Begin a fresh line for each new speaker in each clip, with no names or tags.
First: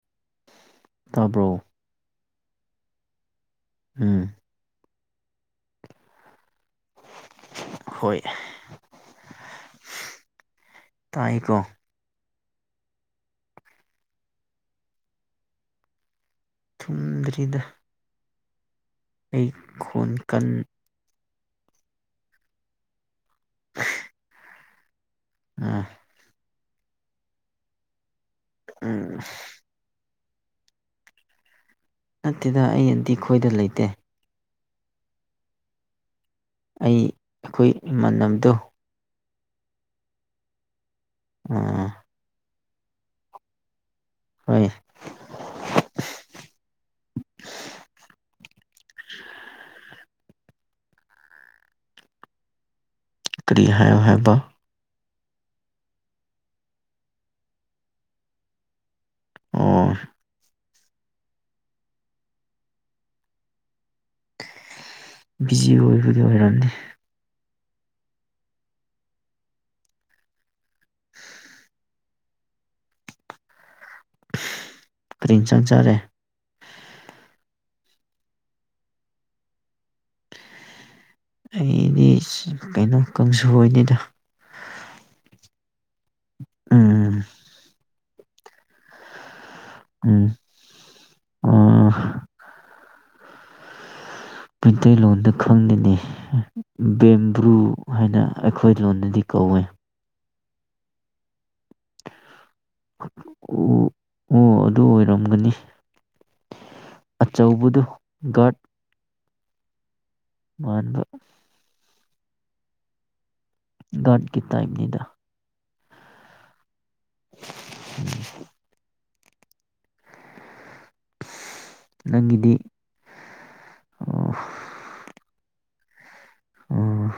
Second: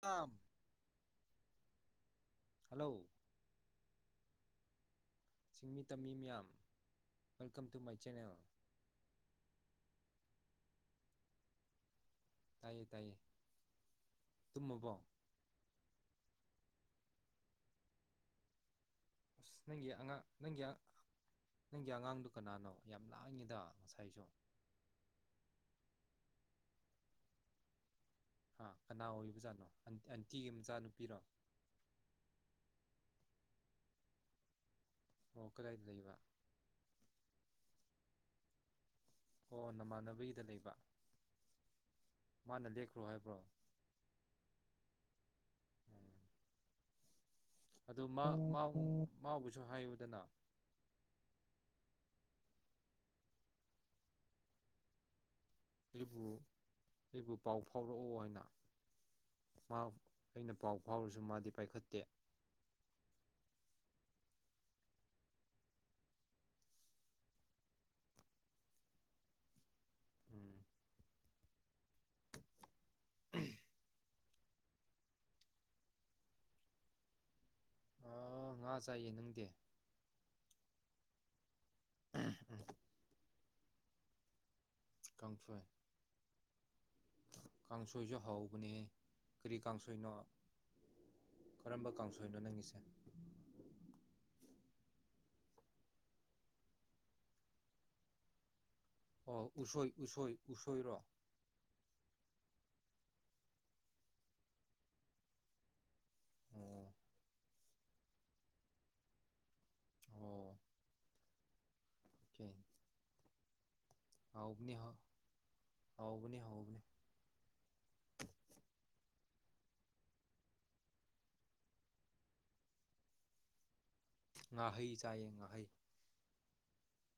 ꯌꯥꯝ
ꯇꯥꯕ꯭ꯔꯣ
ꯍꯜꯂꯣ
ꯎꯝ
ꯆꯤꯡꯃꯤ ꯇꯝꯃꯤ ꯃꯌꯥꯝ ꯋꯦꯜꯀꯝ ꯇꯨ ꯃꯥꯏ
ꯍꯣꯏ
ꯆꯦꯅꯥ
ꯇꯥꯏꯀꯣ
ꯇꯥꯏꯌꯦ ꯇꯥꯏꯌꯦ ꯇꯨꯝꯃꯨꯕꯣ
ꯊꯨꯝꯗ꯭ꯔꯤꯗ ꯑꯩ
ꯑꯁ ꯅꯪꯒꯤ
ꯈꯣꯟ
ꯑꯉꯥꯡ
ꯀꯟ
ꯅꯪꯒꯤ ꯅꯪꯒꯤ ꯑꯉꯥꯡꯗꯨ ꯀꯅꯥꯅꯣ ꯌꯥꯝ ꯂꯥꯛꯉꯤꯗ ꯉꯁꯥꯏꯁꯨ
ꯑ
ꯀꯅꯥ
ꯎꯝ
ꯑꯣꯏꯕꯖꯥꯠꯅꯣ ꯑꯦꯟꯇꯤꯒꯤ ꯃꯆꯥꯅꯨꯄꯤꯔꯣ
ꯅꯠꯇꯦꯗ ꯑꯩ ꯑꯗꯨꯗꯤ ꯈꯣꯏꯗ ꯂꯩꯇꯦ
ꯃꯈꯔ ꯍꯥꯏꯗꯗꯩꯕ
ꯑꯩ ꯑꯩꯈꯣꯏ ꯏꯃꯥꯟꯅꯕꯗꯣ
ꯑꯣ ꯅꯃꯥꯟꯅꯕꯒꯤꯗ ꯂꯩꯕ
ꯑ
ꯃꯥꯅ ꯂꯦꯛꯈ꯭ꯔꯣ ꯍꯥꯏꯕ꯭ꯔꯣ
ꯍꯣꯏ
ꯑꯗꯨ ꯃꯥꯕꯨꯁꯨ ꯍꯥꯏꯌꯨꯗꯅ
ꯀꯔꯤ ꯍꯥꯏꯌꯣ ꯍꯥꯏꯕ
ꯑꯩꯕꯨ ꯑꯩꯕꯨ ꯄꯥꯎ ꯐꯥꯎꯔꯛꯑꯣ ꯍꯥꯏꯅ ꯍꯥꯎ
ꯑꯣ
ꯑꯩꯩꯅ ꯄꯥꯎ ꯐꯥꯎꯔꯁꯨ ꯃꯥꯗꯤ ꯄꯥꯏꯈꯠꯇꯦ
ꯕꯤꯖꯤꯤ ꯑꯣꯏꯣꯏꯕꯨ ꯍꯦꯔꯅꯤꯅꯤ
ꯎꯝ
ꯀꯔꯤꯡ ꯆꯪꯖꯔꯦ
ꯑ ꯉꯥ ꯆꯥꯏꯌꯦ ꯅꯪꯗꯤ
ꯑꯩꯗꯤ ꯀꯩꯅꯣ ꯀꯥꯡꯁꯅꯤꯗ ꯎꯝ
[unintelligible] ꯁꯣꯏꯁꯨ ꯍꯕꯅꯦ ꯀꯔꯤ ꯀꯥꯡꯁꯣꯏꯅꯣ
ꯎꯝ ꯑꯥ
ꯀꯔꯝꯕ ꯀꯥꯡꯁꯣꯏꯅꯣ ꯅꯪꯒꯤꯁꯦ
ꯃꯩꯇꯩꯂꯣꯟꯗ ꯈꯪꯅꯤꯡꯅꯤ ꯕꯦꯝꯕ꯭ꯔꯨ ꯍꯥꯏꯅ ꯑꯩꯈꯣꯏ ꯂꯣꯟꯗꯗꯤ ꯀꯧꯋꯦ
ꯎꯨꯁꯣꯏꯔꯣ
ꯑꯣ ꯑꯣ ꯑꯗꯨ ꯑꯣꯏꯔꯝꯒꯅꯤ
ꯑꯣ
ꯇꯧꯕꯗꯨ ꯒꯥꯔꯗ ꯃꯥꯟꯕ
ꯀ
ꯥꯗꯒꯤ ꯇꯥꯏꯝꯅꯤꯗꯥ
ꯍꯥꯎꯕꯅꯤ ꯍꯥꯎꯕꯅꯦ
[unintelligible] ꯅꯪꯒꯤꯗꯤ ꯑꯣ
ꯉꯥꯍꯩ ꯆꯥꯏꯌꯦ ꯉꯥꯍꯩ
ꯑꯣ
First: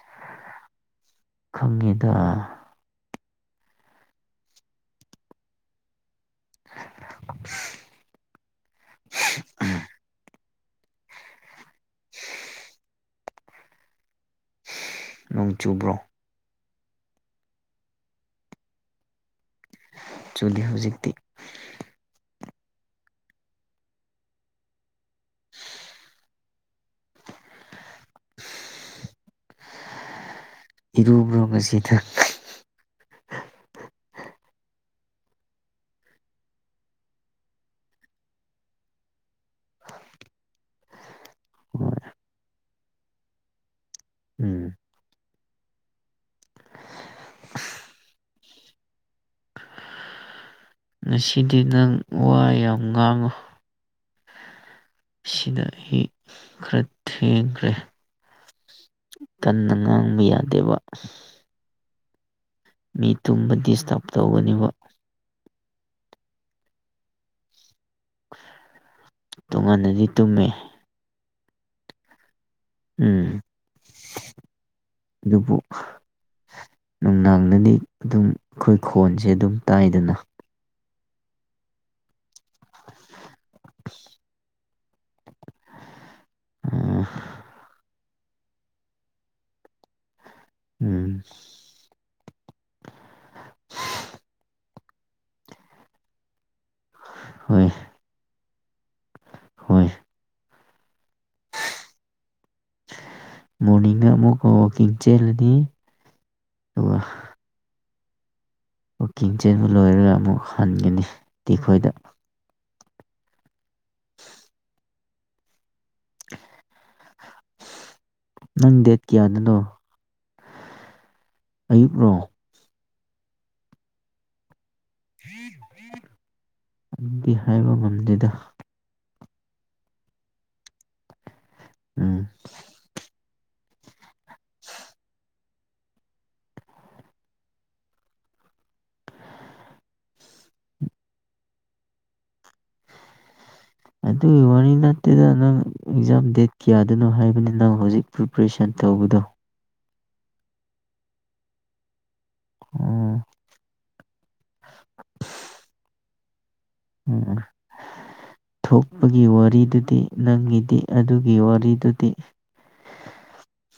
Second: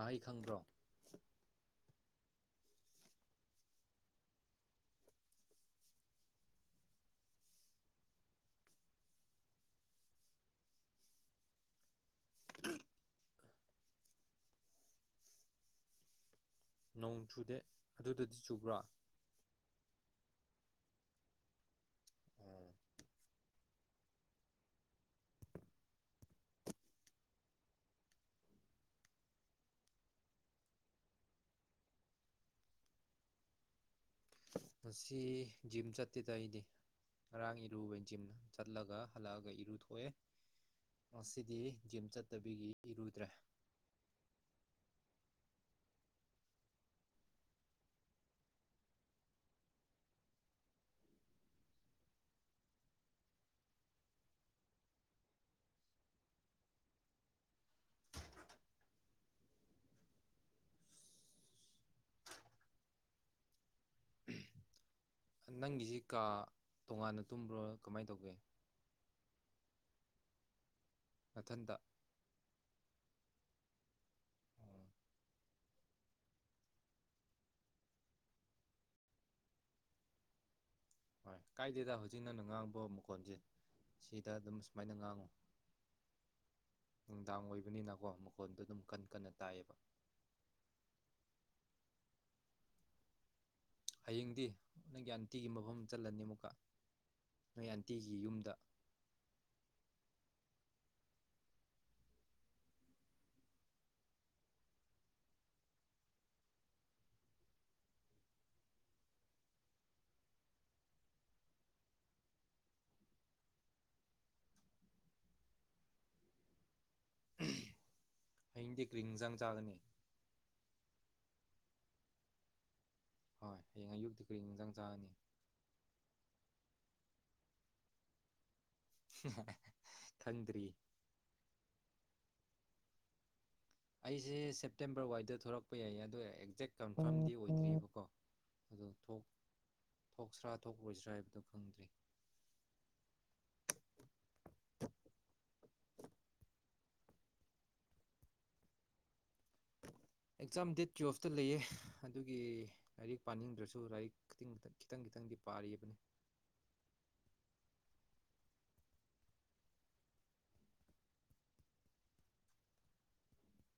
ꯑꯍꯩ ꯈꯪꯕ꯭ꯔꯣ
ꯈꯪꯉꯤꯗ ꯎꯝ [unintelligible] ꯅꯣꯡ ꯆꯨꯕ꯭ꯔꯣ
ꯅꯣꯡ ꯆꯨꯗꯦ ꯑꯗꯨꯗꯗꯤ ꯆꯨꯕ꯭ꯔꯥ
ꯆꯨꯜꯂꯤ ꯍꯧꯖꯤꯛꯇꯤ
ꯑꯣ
[unintelligible] ꯏꯔꯨꯕ꯭ꯔꯣꯕꯁꯤ ꯊꯛ
ꯉꯁꯤ ꯖꯤꯝ ꯆꯠꯇꯦꯗ ꯑꯩꯗꯤ ꯉꯔꯥꯡ ꯏꯔꯨꯕ ꯖꯤꯝ ꯆꯠꯂꯒ ꯍꯜꯂꯛꯑꯒ ꯏꯔꯨꯊꯣꯛꯑꯦ ꯉꯁꯤꯗꯤ ꯖꯤꯝ ꯆꯠꯇꯕꯤꯒꯤ ꯏꯔꯨꯗ꯭ꯔꯦ
ꯎꯝ ꯉꯁꯤꯗꯤ ꯅꯪ ꯋꯥ ꯌꯥꯝ ꯉꯥꯡꯉꯨ ꯁꯤꯅ ꯍꯤ ꯈꯔ ꯊꯦꯡꯈ꯭ꯔꯦ ꯀꯟꯅ ꯉꯥꯡꯕ ꯌꯥꯗꯦꯕ ꯃꯤ ꯇꯨꯝꯕ ꯗꯤꯁꯇꯔꯕ ꯇꯧꯒꯅꯦꯕ
ꯅꯪꯒꯤꯁꯤ ꯀꯥ ꯇꯣꯉꯥꯟꯅ ꯇꯨꯝꯕ꯭ꯔꯣ ꯀꯃꯥꯏꯅ ꯇꯧꯒꯦ
ꯇꯨꯡꯉꯥꯟꯟꯅꯗꯤ ꯇꯨꯝꯃꯤ
ꯃꯊꯟꯇ
ꯎꯝ ꯑꯗꯨꯕꯨ ꯅꯨꯡꯗꯥꯡꯅꯗꯤ ꯑꯗꯨꯝ ꯑꯩꯈꯣꯏ ꯈꯣꯟꯁꯦ ꯑꯗꯨꯝ ꯇꯥꯏꯗꯅ
ꯍꯣꯏ ꯀꯥꯏꯗꯦꯗ ꯍꯧꯣꯖꯤꯅ ꯑ ꯉꯥꯡꯕ ꯃꯈꯣꯟꯁꯦ ꯁꯤꯗ ꯑꯗꯨꯝ ꯁꯨꯃꯥꯏꯅ ꯉꯥꯡꯉꯨ
ꯎꯝ
ꯅꯨꯡꯗꯥꯡ ꯑꯣꯏꯕꯅꯤꯅ ꯃꯈꯣꯣꯟꯗꯣ ꯑꯗꯨꯝ ꯀꯟ ꯀꯟꯅ ꯇꯥꯏꯌꯦꯕ
ꯎꯝ
ꯍꯌꯦꯡꯗꯤ ꯅꯪꯒꯤ ꯑꯟꯇꯤꯒꯤ ꯃꯐꯝ ꯆꯠꯂꯅꯤ ꯑꯃꯨꯛꯀ
ꯍꯣꯏ
ꯅꯣꯏ ꯑꯟꯇꯤꯒꯤ ꯌꯨꯝꯗ
ꯍꯣꯏ ꯃꯣꯔꯅꯤꯡꯒ ꯑꯃꯨꯛ ꯋꯥꯛꯀꯤꯡ ꯆꯦꯜꯂꯅꯤ ꯑꯗꯨꯒ ꯀꯋꯛꯀꯤꯡ ꯆꯦꯟꯕ ꯂꯣꯏꯔꯒ ꯑꯃꯨꯛ ꯍꯟꯒꯅꯤꯤ ꯑꯩꯈꯣꯏꯗ ꯅꯪ
ꯍꯌꯦꯡꯗꯤ
ꯗꯦꯠ
ꯀꯔꯤ ꯏꯟꯖꯥꯡ
ꯀꯌꯥꯗꯅꯣ
ꯆꯥꯒꯅꯤ
ꯑꯌꯨꯛꯣ
ꯍꯣꯏ ꯍꯌꯦꯡ ꯑꯌꯨꯛꯇꯤ ꯀꯔꯤ ꯥꯡ ꯆꯦ
ꯗꯤ ꯍꯥꯏꯕ ꯉꯝꯗꯦꯗ
ꯊꯟꯔꯤ
ꯎꯝ
ꯑꯩꯁꯦ ꯁꯦꯞꯇꯦꯝꯕꯔ ꯋꯥꯏꯗ ꯊꯣꯛꯂꯛ ꯊꯣꯛꯄ ꯌꯥꯏ ꯑꯗꯣ ꯑꯦꯛꯖꯦꯛ ꯀꯝꯐꯝꯗꯤ ꯑꯣꯏꯗ꯭ꯔꯤꯑꯕꯀꯣ ꯑꯗꯨ ꯊꯣꯛꯁ꯭ꯔꯥ ꯊꯣꯛꯂꯣꯏꯁ꯭ꯔꯥ ꯍꯥꯏꯕꯗꯣ ꯈꯪꯗ꯭ꯔꯤ
ꯑꯗꯨꯒꯤ ꯋꯥꯔꯤ ꯅꯠꯇꯦꯗ ꯅꯪ ꯑꯦꯛꯖꯥꯝ ꯗꯦꯠ ꯀꯌꯥꯗꯅꯣ ꯍꯥꯏꯕꯅꯤ ꯅꯪ ꯍꯧꯖꯤꯛ ꯄ꯭ꯔꯤꯄꯔꯦꯁꯟ ꯇꯧꯕꯗꯣ
ꯑꯦꯛꯖꯥꯝ ꯗꯦꯠ ꯇꯨꯌꯦꯜꯐꯇ ꯂꯩꯌꯦ ꯑꯗꯨꯒꯤ ꯂꯥꯏꯔꯤꯛ
ꯑꯣ
ꯄꯥꯅꯤꯡꯗ꯭ꯔꯁꯨ ꯂꯥꯏꯔꯤꯛ ꯈꯤꯇꯪ ꯈꯤꯇꯪ ꯈꯤꯇꯪꯗꯤ ꯄꯥꯔꯤꯕꯅꯤ
ꯎ ꯊꯣꯛꯄꯒꯤ ꯋꯥꯔꯤꯗꯨꯗꯤ ꯅꯪꯒꯤꯗꯤ ꯑꯗꯨꯒꯤ ꯋꯥꯔꯤꯗꯨꯗꯤ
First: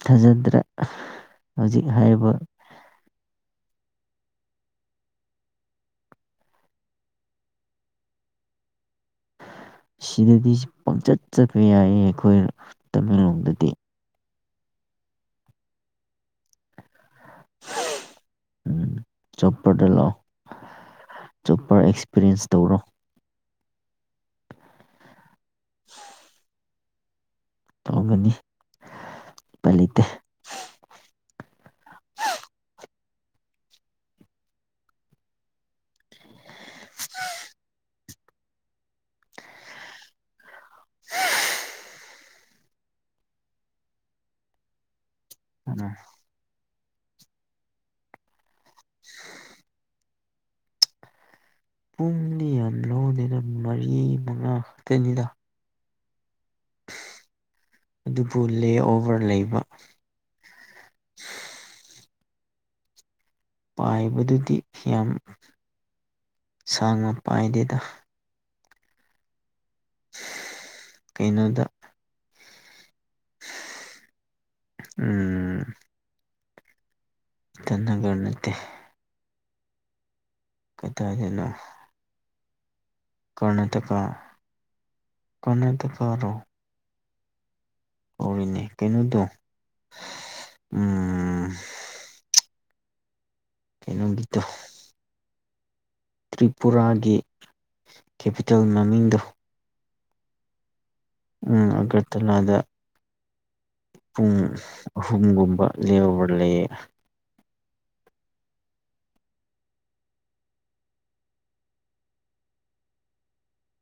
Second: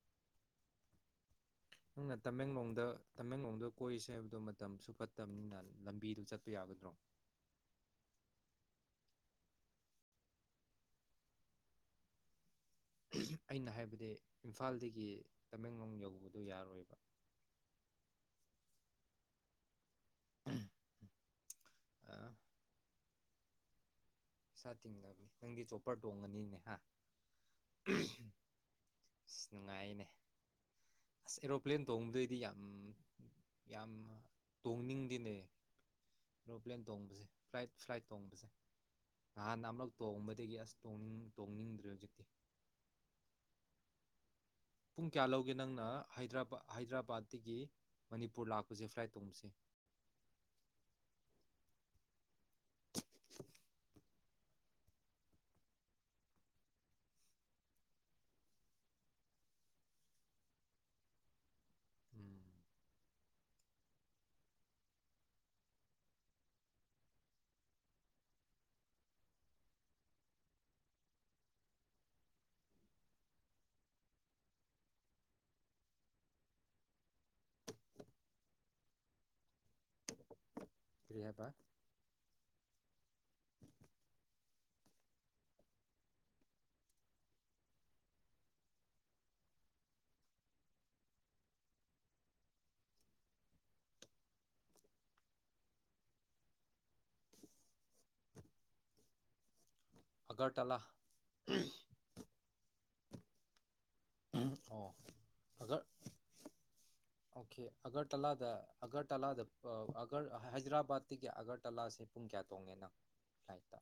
ꯊꯥꯖꯗ꯭ꯔꯥ
ꯅꯪꯅ ꯇꯃꯦꯡꯂꯣꯡꯗ ꯇꯃꯦꯡꯂꯣꯡꯗ ꯀꯣꯏꯔꯤꯁꯦ ꯍꯥꯏꯕ ꯑꯗꯨ ꯃꯇꯝꯁꯨ ꯐꯠꯇꯕꯅꯤꯅ ꯂꯝꯕꯤꯗꯨ ꯆꯠꯄ ꯌꯥꯒꯗ꯭ꯔꯣ
ꯁꯤꯗꯗꯤ ꯄꯪꯆꯠ ꯆꯠꯄ ꯌꯥꯏꯌꯦ ꯑꯩꯈꯣꯏ ꯇꯃꯦꯡꯂꯣꯡꯗꯗꯤ
ꯑꯩꯅ ꯍꯥꯏꯕꯗꯤ ꯏꯝꯐꯥꯜꯗꯒꯤ ꯇꯃꯦꯡꯂꯣꯡ ꯌꯧꯕꯗꯣ ꯌꯥꯔꯣꯏꯕ
ꯎꯝ ꯆꯣꯄꯇꯂꯣ ꯆꯣꯄꯔ ꯑꯦꯛꯁꯄꯤꯔꯤꯌꯦꯟꯁ ꯇꯧꯔꯣ
ꯁꯥꯇꯗ ꯈꯤꯇꯪꯒꯤ ꯆꯣꯞꯄꯔ ꯇꯣꯡꯉꯅꯤꯅꯦ ꯍꯥꯏ
ꯇꯧꯒꯅꯤ
ꯑꯁ
ꯎꯄꯥꯏ ꯂꯩꯇꯦ
ꯅꯨꯡꯉꯥꯏꯅꯦ ꯑꯁ ꯑꯦꯔꯣꯄ꯭ꯂꯦꯟ ꯇꯣꯡꯕꯗꯩꯗꯤ ꯌꯥꯝ ꯌꯥꯝ ꯇꯣꯡꯅꯤꯡꯗꯤꯅꯦ ꯑꯦꯔꯣꯄ꯭ꯂꯦꯟ ꯇꯣꯡꯕꯁꯦ ꯐ꯭ꯂꯥꯏꯠ ꯐ꯭ꯂꯥꯏꯠ ꯇꯣꯡꯕꯁꯦ ꯍꯍꯥꯟꯅ ꯑꯃꯂꯛ ꯇꯣꯡꯕꯗꯒꯤ ꯑꯁ ꯇꯣꯡꯅꯤꯡ ꯇꯣꯡꯅꯤꯡꯗ꯭ꯔꯦ ꯍꯧꯖꯤꯛꯇꯤ
ꯍ
ꯄꯨꯡ ꯀꯌꯥ ꯂꯧꯒꯦ ꯅꯪꯅ
ꯑꯗꯣ
ꯍꯥꯏꯗ꯭ꯔꯕꯥꯗ ꯍꯥꯏꯗ꯭ꯔꯕꯥꯠꯇꯒꯤ ꯃꯅꯤꯄꯨꯔ ꯂꯥꯛꯄꯁꯦ ꯐ꯭ꯂꯥꯏꯠ ꯇꯣꯡꯕꯁꯦ
ꯎꯝ ꯑ ꯌꯥ ꯂꯧꯥꯎꯗꯅ ꯃꯔꯤ ꯑꯉ ꯇꯅꯤꯗ ꯑꯗꯨꯕꯨ ꯂꯦꯑꯣꯚꯔ ꯂꯩꯕ
ꯎꯝ
ꯄꯥꯏꯕꯗꯨꯗꯤ ꯌꯥꯝ ꯁꯥꯡꯅ ꯄꯥꯏꯗꯦꯗ ꯀꯩꯅꯣꯗ ꯎꯝ ꯇꯟꯅꯒꯔ ꯅꯠꯇ
ꯀꯔꯤ ꯍꯥꯏꯕ
ꯀꯗꯥꯥꯏꯗꯅꯣ ꯀꯔꯅꯥꯇꯀ ꯀꯔꯅꯥꯇꯀꯣ ꯑꯣꯏꯔꯤꯅꯦ ꯀꯩꯅꯣꯗꯣ ꯎꯝ ꯀꯩꯅꯣꯒꯤꯗꯣ ꯇ꯭ꯔꯤꯄꯨꯔꯥꯒꯤ ꯀꯦꯄꯤꯇꯦꯜ ꯃꯃꯤꯡꯗꯣ
ꯑꯒꯔ ꯇꯂꯥ
ꯎꯝ ꯑꯒ꯭ꯔꯇꯂꯥꯗ ꯄꯨꯡ
ꯑꯣ
ꯑꯍꯨꯝꯒꯨꯝꯕ
ꯑꯒꯔ
ꯂꯦꯕ ꯂꯩꯌꯦ
ꯑꯣꯀꯦ ꯑꯒꯔꯇꯂꯥꯗ ꯑꯒꯔꯇꯂꯥꯗ ꯑꯒ ꯍꯥꯏꯗ꯭ꯔꯕꯥꯠꯇꯒꯤ ꯑꯒꯔꯇꯂꯥꯁꯦ ꯄꯨꯡ ꯀꯌꯥ ꯇꯣꯡꯉꯦꯅꯣ ꯐ꯭ꯂꯥꯏꯠꯇ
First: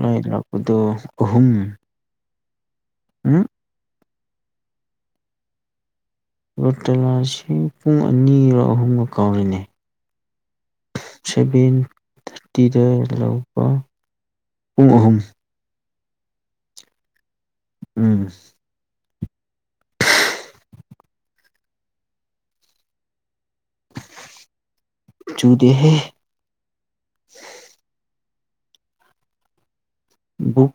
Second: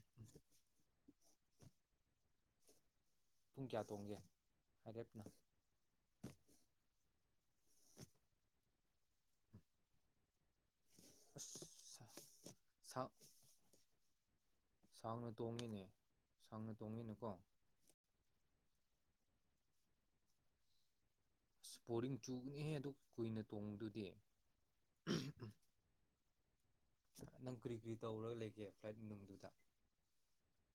ꯂꯗꯄꯗ ꯑꯍꯨꯝ ꯎ
ꯄꯨꯡ ꯀꯌꯥ ꯇꯣꯡꯒꯦ ꯔꯔꯦꯞꯅ
ꯕꯇꯂꯥ ꯑꯁꯤ ꯄꯨꯡ ꯑꯅꯤꯒꯣ ꯑꯍꯨꯝꯒ ꯀꯥꯎꯔꯤꯅꯤ
ꯑꯁ
ꯁꯕꯦꯟ ꯊꯔꯇꯤ ꯔ ꯂꯧꯕ ꯄꯨꯡ ꯑꯍꯨꯝ
ꯁꯥꯎꯅ ꯇꯣꯡꯉꯤꯅꯦ ꯁꯥꯡꯅ ꯇꯣꯡꯉꯤꯅꯀꯣ
ꯎꯝ
ꯏꯁꯄꯣꯔꯔꯤꯡ ꯆꯨꯒꯅꯤꯍꯦ ꯑꯗꯨ ꯀꯨꯏꯅ ꯇꯣꯡꯗꯨꯗꯤ
ꯆꯨꯗꯦꯍꯦ
ꯅꯪ ꯀꯔꯤ ꯀꯨꯔꯤ ꯇꯧꯔꯒ ꯂꯩ ꯐ꯭ꯂꯥꯏꯠ ꯅꯨꯡꯗꯨꯗ
ꯕꯨꯛ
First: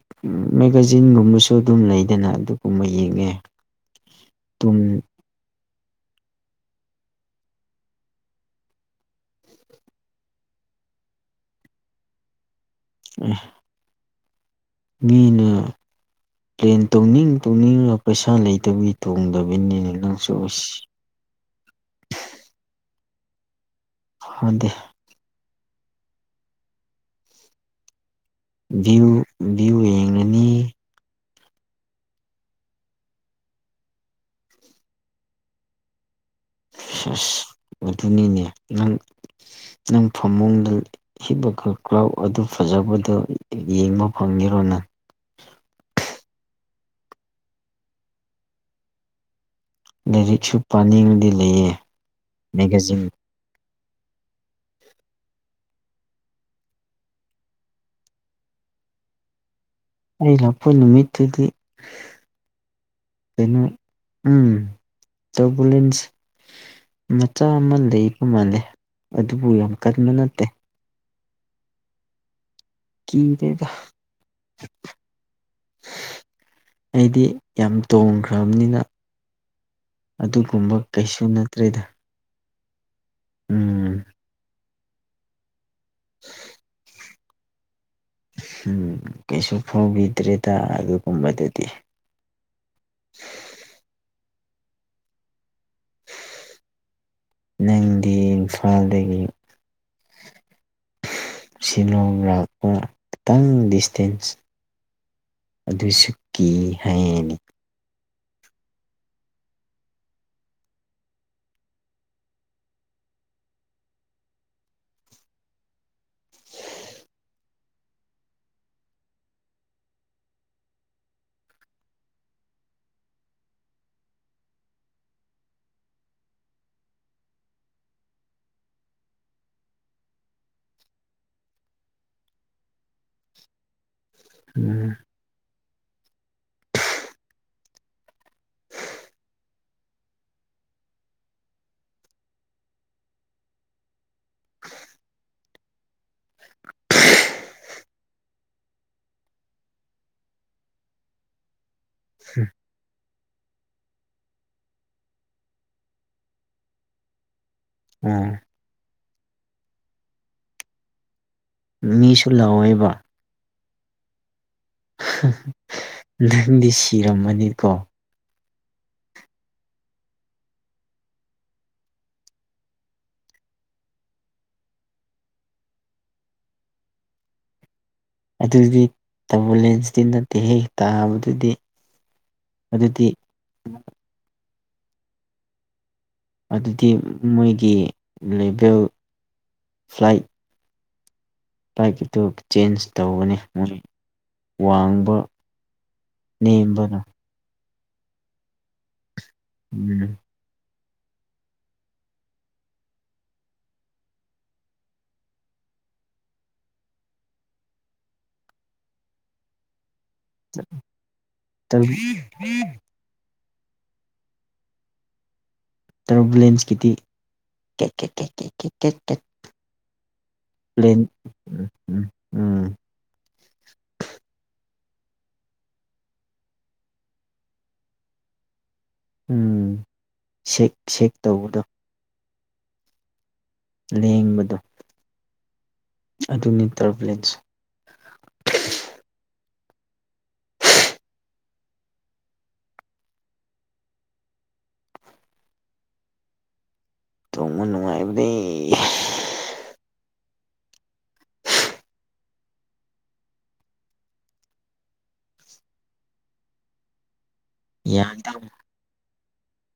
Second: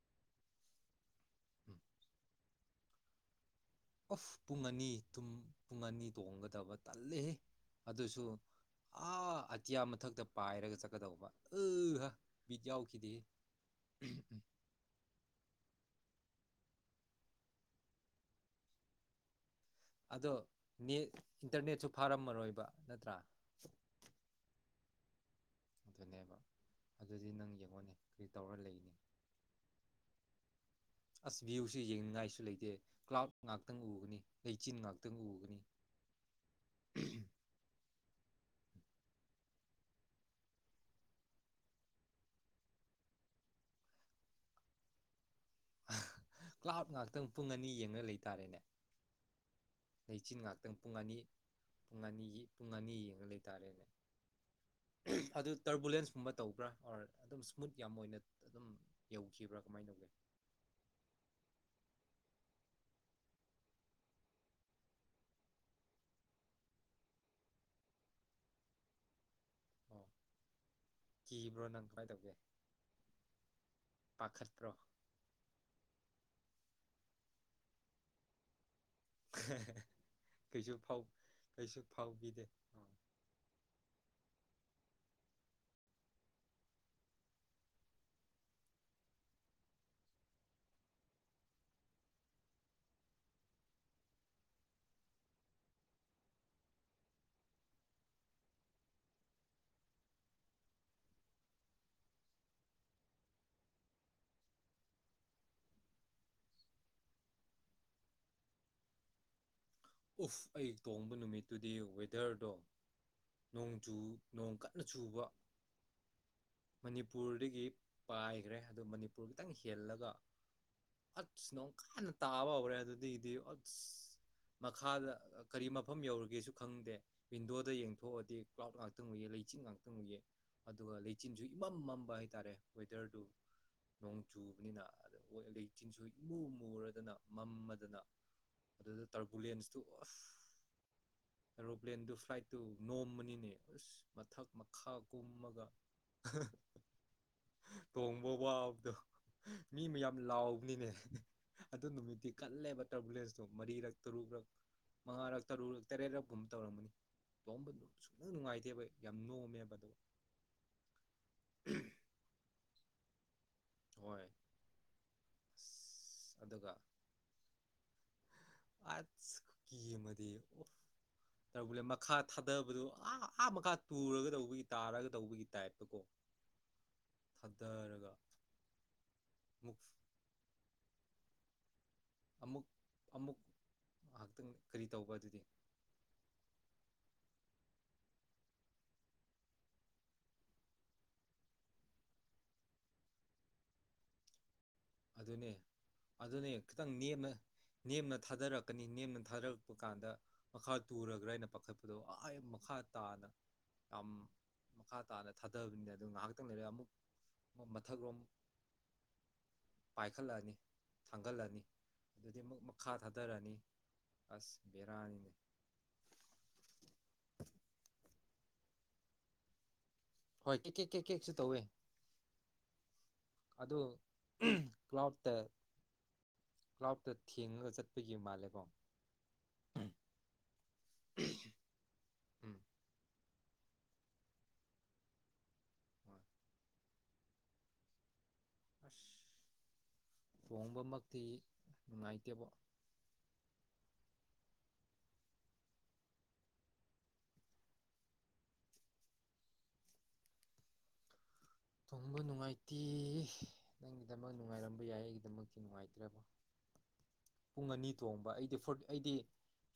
ꯃꯦꯒꯥꯖꯤꯟꯒꯨꯝꯕꯁꯨ
ꯎꯝ
ꯑꯗꯨꯝ ꯂꯩꯗꯅ ꯑꯗꯨꯒꯨꯝꯕ ꯌꯦꯡꯉꯦ
ꯑꯣꯐ ꯄꯨꯡ ꯑꯅꯤ
ꯑꯗꯨꯝ
ꯇꯨꯝ ꯄꯨꯡ ꯑꯅꯤ ꯇꯣꯡꯒꯗꯕ ꯇꯜꯂꯦꯍꯦ ꯑꯗꯨꯁꯨ ꯑꯥ ꯑꯇꯤꯌꯥ ꯃꯊꯛꯇ ꯄꯥꯏꯔꯒ ꯆꯠꯀꯗꯧꯕ ꯑ ꯍ ꯕꯤꯠ ꯌꯥꯎꯈꯤꯗꯦ
ꯃꯤꯅ ꯄ꯭ꯂꯦꯟ ꯇꯧꯅꯤꯡ ꯇꯧꯅꯤꯡꯉꯕ ꯄꯩꯁꯥ ꯂꯩꯇꯕꯤꯒꯤ ꯇꯣꯡꯗꯕ
ꯑꯗꯣ ꯅ ꯏꯟꯇꯔꯅꯦꯠꯁꯨ ꯐꯥꯔꯝꯃꯔꯣꯏꯕ ꯅꯠꯇ꯭ꯔꯥ
ꯑꯗ
ꯑꯗꯨꯅꯦꯕ ꯑꯗꯨꯗꯤ ꯅꯪ ꯌꯦꯡꯉꯣꯅꯦ ꯀꯔꯤ ꯇꯧꯔ ꯂꯩꯅꯤ
ꯚ꯭ꯌꯨ ꯚ꯭ꯌꯨ ꯌꯦꯡꯂꯡꯅꯤ
ꯑꯁ ꯚ꯭ꯌꯨꯁꯦ ꯌꯦꯡꯅꯤꯡꯉꯥꯏꯁꯨ ꯂꯩꯇꯦ ꯀ꯭ꯂꯥꯎꯠ ꯉꯥꯛꯇꯪ ꯎꯒꯅꯤ ꯂꯩꯆꯤꯟ ꯉꯥꯛꯇꯪ ꯎꯒꯅꯤ
ꯑꯁ ꯑꯗꯨꯅꯤꯅꯦ ꯅꯪ ꯅꯪ ꯐꯃꯨꯡꯗ ꯍꯤꯕꯒ ꯀ꯭ꯔꯥꯎ ꯑꯗꯨ ꯐꯖꯕꯗꯣ ꯌꯦꯡꯕ ꯐꯪꯉꯔꯣ ꯅꯪ
ꯀ꯭ꯂꯥꯕ ꯉꯥꯛꯇꯪ ꯄꯨꯡ ꯑꯅꯤ ꯌꯦꯡꯅ ꯂꯩꯇꯥꯔꯦꯅꯦ ꯂꯩꯆꯤꯟ
ꯂꯥꯏꯔꯤꯛꯁꯨ
ꯉꯥꯛꯇꯪ ꯄꯨꯡ ꯑꯅꯤ
ꯄꯥꯅꯤꯡꯕꯗꯤ ꯂꯩꯌꯦ
ꯄꯨꯡ ꯑꯅꯤꯒꯤ ꯄꯨꯡ ꯑꯅꯤ
ꯃꯦꯒꯥꯖꯤꯟ
ꯌꯦꯡꯉ ꯂꯩꯇꯥꯔꯦꯅꯦ ꯑꯗꯨ ꯇꯔꯕꯨꯂꯦꯟꯁꯀꯨꯝꯕ ꯇꯧꯕ꯭ꯔꯥ ꯑꯣꯔ ꯑꯗꯨꯝ ꯏꯁꯃꯨꯠ ꯌꯥꯝ ꯑꯣꯏꯅ ꯑꯗꯨꯝ ꯌꯧꯈꯤꯕ꯭ꯔꯥ ꯀꯃꯥꯏꯅ ꯇ
ꯑꯩ ꯂꯥꯛꯄ ꯅꯨꯃꯤꯠꯇꯗꯤ ꯀꯩꯅꯣ ꯎ ꯑꯕꯨꯂꯦꯟꯁ ꯃꯆꯥ ꯑꯃ ꯂꯩꯕ ꯃꯥꯜꯂꯦ ꯑꯗꯨꯕꯨ ꯌꯥꯝ
ꯑꯣ
ꯀꯟꯕ ꯅꯠꯇꯦ
ꯀꯤꯕ꯭ꯔꯣ ꯅꯪ ꯀꯃꯥꯏ ꯇꯧꯒꯦ
ꯀ ꯔꯦꯒ
ꯄꯥꯈꯠꯄ꯭ꯔꯣ
ꯑꯩꯗꯤ ꯌꯥꯝ ꯇꯣꯡꯈ꯭ꯔꯕꯅꯤꯅ
ꯀꯩꯁꯨ
ꯑꯗꯨꯒꯨꯝꯕ
ꯐꯥꯎ ꯀꯩꯁꯨ
ꯅꯠꯇ꯭ꯔꯦꯗ
ꯐꯥꯎꯕꯤꯗꯦ ꯑꯣ
ꯎꯝ [unintelligible] ꯎꯝ ꯀꯩꯁꯨ ꯐꯥꯎꯕꯤꯗ꯭ꯔꯦꯗ ꯑꯗꯨꯒꯨꯝꯕꯗꯨꯗꯤ ꯅꯪꯗꯤ ꯏꯝꯐꯥꯜꯗꯒꯤ ꯁꯤꯂꯣꯡꯒ꯭ꯔꯥꯛꯄ ꯈꯤꯇꯪ ꯗꯤꯁꯇꯦꯟꯁ ꯑꯗꯨꯁꯨ ꯀꯤ ꯍꯥꯏꯅꯤ
ꯎꯐ ꯑꯩ ꯇꯣꯡꯕ ꯅꯨꯃꯤꯠꯇꯨꯗꯤ ꯋꯦꯗꯔꯗꯣ ꯅꯣꯡꯖꯨ ꯅꯣꯡ ꯀꯟꯅ ꯆꯨꯕ ꯃꯅꯤꯄꯨꯔꯗꯒꯤ ꯄꯥꯏꯈ꯭ꯔꯦ ꯑꯗꯨ ꯃꯅꯤꯄꯨꯔ ꯈꯤꯇꯪ ꯍꯦꯜꯂꯒ ꯑꯁ ꯅꯣꯡ ꯀꯥꯏꯟꯅ ꯇꯥꯕ ꯍꯧꯔꯦ ꯑꯗꯨꯗꯒꯤꯗꯤ ꯑꯁ ꯃꯈꯥꯗ ꯀꯔꯤ ꯃꯐꯝ ꯌꯧꯔꯒꯦꯁꯨ ꯈꯪꯗꯦ ꯋꯤꯟꯗꯣꯗ ꯌꯦꯡꯊꯣꯛꯑꯗꯤ ꯀ꯭ꯂꯥꯎꯠ ꯉꯥꯛꯇꯪ ꯎꯨꯏ ꯂꯩꯆꯤꯟ ꯉꯥꯛꯇꯪ ꯑꯣꯏꯏꯌꯦ ꯑꯗꯨꯒ ꯂꯩꯆꯤꯟꯁꯨ ꯏꯃꯝꯃꯝꯕ ꯍꯥꯏꯇꯥꯔꯦ ꯋꯦꯗꯔꯗꯨ ꯅꯣꯡ ꯆꯨꯕꯅꯤꯅ
ꯎꯝ
ꯑ ꯆꯤꯡꯁꯨꯣꯏ ꯏꯃꯨ ꯃꯨꯔꯗꯅ ꯃꯝꯃꯗꯅ ꯑꯗꯨꯗ ꯇꯔꯕꯨꯂꯦꯟꯁꯇꯨꯁ ꯑꯦꯔꯣꯄ꯭ꯂꯦꯟꯗꯨ ꯐ꯭ꯂꯥꯏꯠꯇꯨ ꯅꯣꯝꯕꯅꯤꯅꯦ ꯎꯁ ꯃꯊꯛ ꯃꯈꯥ ꯀꯨꯝꯃꯒ ꯇꯣꯡꯕ ꯋꯥꯕꯗꯣ ꯃꯤ ꯃꯌꯥꯝ ꯂꯥꯎꯕꯅꯤꯅꯦ ꯑꯗꯨ ꯅꯨꯃꯤꯠꯇꯤ ꯀꯜꯂꯦꯕ ꯇꯔꯕꯨꯂꯦꯟꯁꯇꯣ ꯃꯔꯤꯔꯛ ꯇꯔꯨꯛꯛ ꯃꯉꯥꯔꯛ ꯇꯔꯨꯔꯛ ꯇꯔꯦꯠꯔꯛ ꯐꯨꯝꯕ ꯇꯧꯔꯝꯒꯅꯤ ꯑꯣꯝꯕ ꯁꯨꯅ
ꯑꯥ
ꯅꯨꯡꯉꯥꯏꯇꯦꯕ ꯑꯩ ꯌꯥꯝꯅ ꯑꯣꯃꯦꯗꯨ
ꯃꯤꯁꯨ ꯂꯥꯎꯋꯦꯕ
ꯍꯣꯏ ꯑꯁ
ꯅꯪꯗꯤ
ꯑꯗꯨꯒ
ꯁꯤꯔꯝꯃꯅꯤꯀꯣ
ꯑꯁ ꯀꯀꯤ ꯑꯃꯗꯤ ꯇ ꯃꯈꯥ ꯊꯥꯗꯕꯗꯣ ꯑꯥ ꯑꯥ ꯃꯈꯥ ꯇꯨꯔꯒ ꯇꯧꯕꯒꯤ ꯇꯥꯔꯒ ꯇꯧꯕꯒꯤ ꯇꯥꯏꯞꯇ ꯀꯣ ꯊꯥꯗꯔꯒ
ꯑꯗꯨꯗꯤ
ꯑꯃꯨꯛ
ꯑꯦꯝꯕꯨꯂꯦꯟꯁꯇꯤ ꯅꯠꯇꯦ ꯍꯦꯛ ꯍ ꯇꯥꯕꯗꯤ ꯑꯗꯨꯗꯤ
ꯑꯃꯨꯛ ꯑꯃꯨꯛ ꯉꯥꯏꯍꯥꯛꯇꯪ ꯀꯔꯤ ꯇꯧꯕ ꯑꯗꯨꯗꯤ
ꯑꯗꯨꯗꯤ ꯃꯣꯏꯒꯤ ꯂꯕꯦꯜ ꯐ꯭ꯂꯥꯏꯠ ꯕꯥꯏꯛ ꯑꯗꯨ ꯆꯦꯟꯖ ꯇꯧꯕꯅꯦ ꯃꯣꯏ ꯋꯥꯡꯕ
ꯑꯗꯨꯅꯦ ꯑꯗꯨꯅꯦ ꯈꯤꯇꯪ
ꯅꯦꯝꯕꯅꯣ
ꯅꯦꯝꯅ ꯅꯦꯝꯅ ꯊꯥꯗꯔꯛꯀꯅꯤ ꯅꯦꯝꯅ ꯊꯥꯗꯔꯛꯄ ꯀꯥꯟꯗ
ꯎꯝ
ꯃꯈꯥ ꯇꯨꯔꯒ꯭ꯔꯥ ꯑꯩꯅ ꯄꯥꯈꯠꯄꯗꯣ ꯑ ꯃꯈꯥ ꯇꯥꯅ ꯌꯥꯝ ꯃꯈꯥ ꯇꯥꯅ ꯊꯥꯗꯕꯅꯤ ꯑꯗꯨ ꯉꯥꯏꯍꯥꯛꯇꯪ ꯂꯩꯔꯒꯦ ꯑꯃꯨꯛ ꯃꯊꯛꯂꯣꯝ ꯄꯥꯏꯈꯠꯂꯛꯑꯅꯤ ꯊꯥꯡꯒꯠꯂꯅꯤ ꯑꯗꯨꯗꯤ ꯑꯃꯨꯛ ꯃꯈꯥ ꯊꯥꯗꯔꯅꯤ ꯑꯁ ꯕꯤꯦꯔꯥꯟ
ꯇꯔꯣꯕꯨꯂꯦꯟꯁꯀꯤꯗꯤ ꯀ ꯀ ꯀ ꯀ ꯀ ꯀ ꯀ
ꯍꯣꯏ ꯀꯦꯛ ꯀꯦꯛ ꯀꯦꯛ ꯀꯦꯛꯁꯨ ꯇꯧꯋꯦ
ꯎꯝ ꯎꯝ
ꯑꯗꯨ ꯀ꯭ꯂꯥꯎꯠꯇ ꯀ꯭ꯂꯥꯎꯇ ꯊꯦꯡꯉꯒ ꯆꯠꯄꯒꯤ ꯃꯥꯜꯂꯦꯀꯣ
ꯎꯝ ꯁꯦꯛ ꯁꯦꯛ ꯇꯧꯕꯗꯣ
ꯎꯝ
ꯂꯦꯡꯕꯗꯣ
ꯍꯣꯏ
ꯑꯗꯨꯅꯤ ꯇꯔꯔꯕꯂꯤꯠꯁꯦ
ꯑꯁ ꯊꯣꯡꯕꯃꯛꯇꯤ ꯅꯨꯡꯉꯥꯏꯇꯦꯕ
ꯇꯣꯡꯉ ꯅꯨꯡꯉꯥꯏꯕꯗꯤ
ꯅꯪꯕꯨ ꯅꯨꯡꯉꯥꯏꯇꯦ ꯅꯪꯒꯤꯗꯃꯛ ꯅꯨꯡꯉꯥꯏꯔꯝꯕ ꯌꯥꯏ ꯑꯩꯒꯤꯗꯃꯛꯇꯤ ꯅꯨꯡꯉꯥꯏꯇ꯭ꯔꯕ ꯄꯨꯡ ꯑꯅꯤ ꯊꯣꯡꯕ
ꯌꯥꯏꯗ
ꯑꯩꯗꯤ ꯐ ꯑꯩꯗꯤ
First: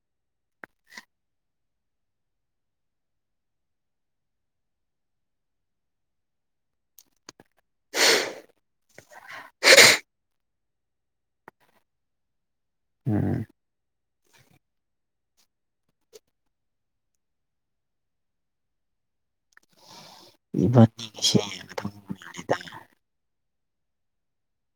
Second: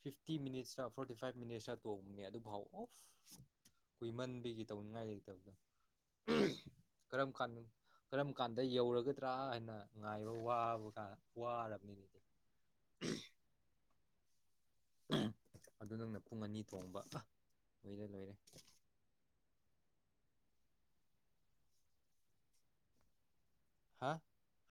ꯐꯤꯐꯇꯤ ꯃꯤꯅꯤꯠꯁꯇ ꯐꯣꯔꯇꯤ ꯐꯥꯏꯚ ꯃꯤꯅꯤꯠꯁꯇ ꯇꯣꯡꯕꯅꯦ ꯑꯗꯨꯐꯥꯎ ꯑꯣꯐ ꯑꯩꯈꯣꯏ ꯃꯟꯕꯒꯤ ꯇꯧꯅꯤꯡꯉꯥꯏ ꯂꯩꯇꯕꯗ ꯀꯔꯝ ꯀꯥꯟ ꯀꯔꯝ ꯀꯥꯟꯗ ꯌꯧꯔꯒꯗ꯭ꯔꯥ ꯍꯥꯏꯅ ꯉꯥꯏꯕ ꯋꯥꯕ ꯋꯥꯔꯕꯅꯤꯅꯗꯤ
ꯎꯝ
ꯑꯗꯨ ꯅꯪꯅ ꯄꯨꯡ ꯑꯅꯤ ꯊꯣꯡꯕ ꯂꯣꯏꯔꯦ ꯂꯣꯏꯔꯦ
ꯏꯕꯅꯤꯁꯦ ꯊ
ꯍꯥ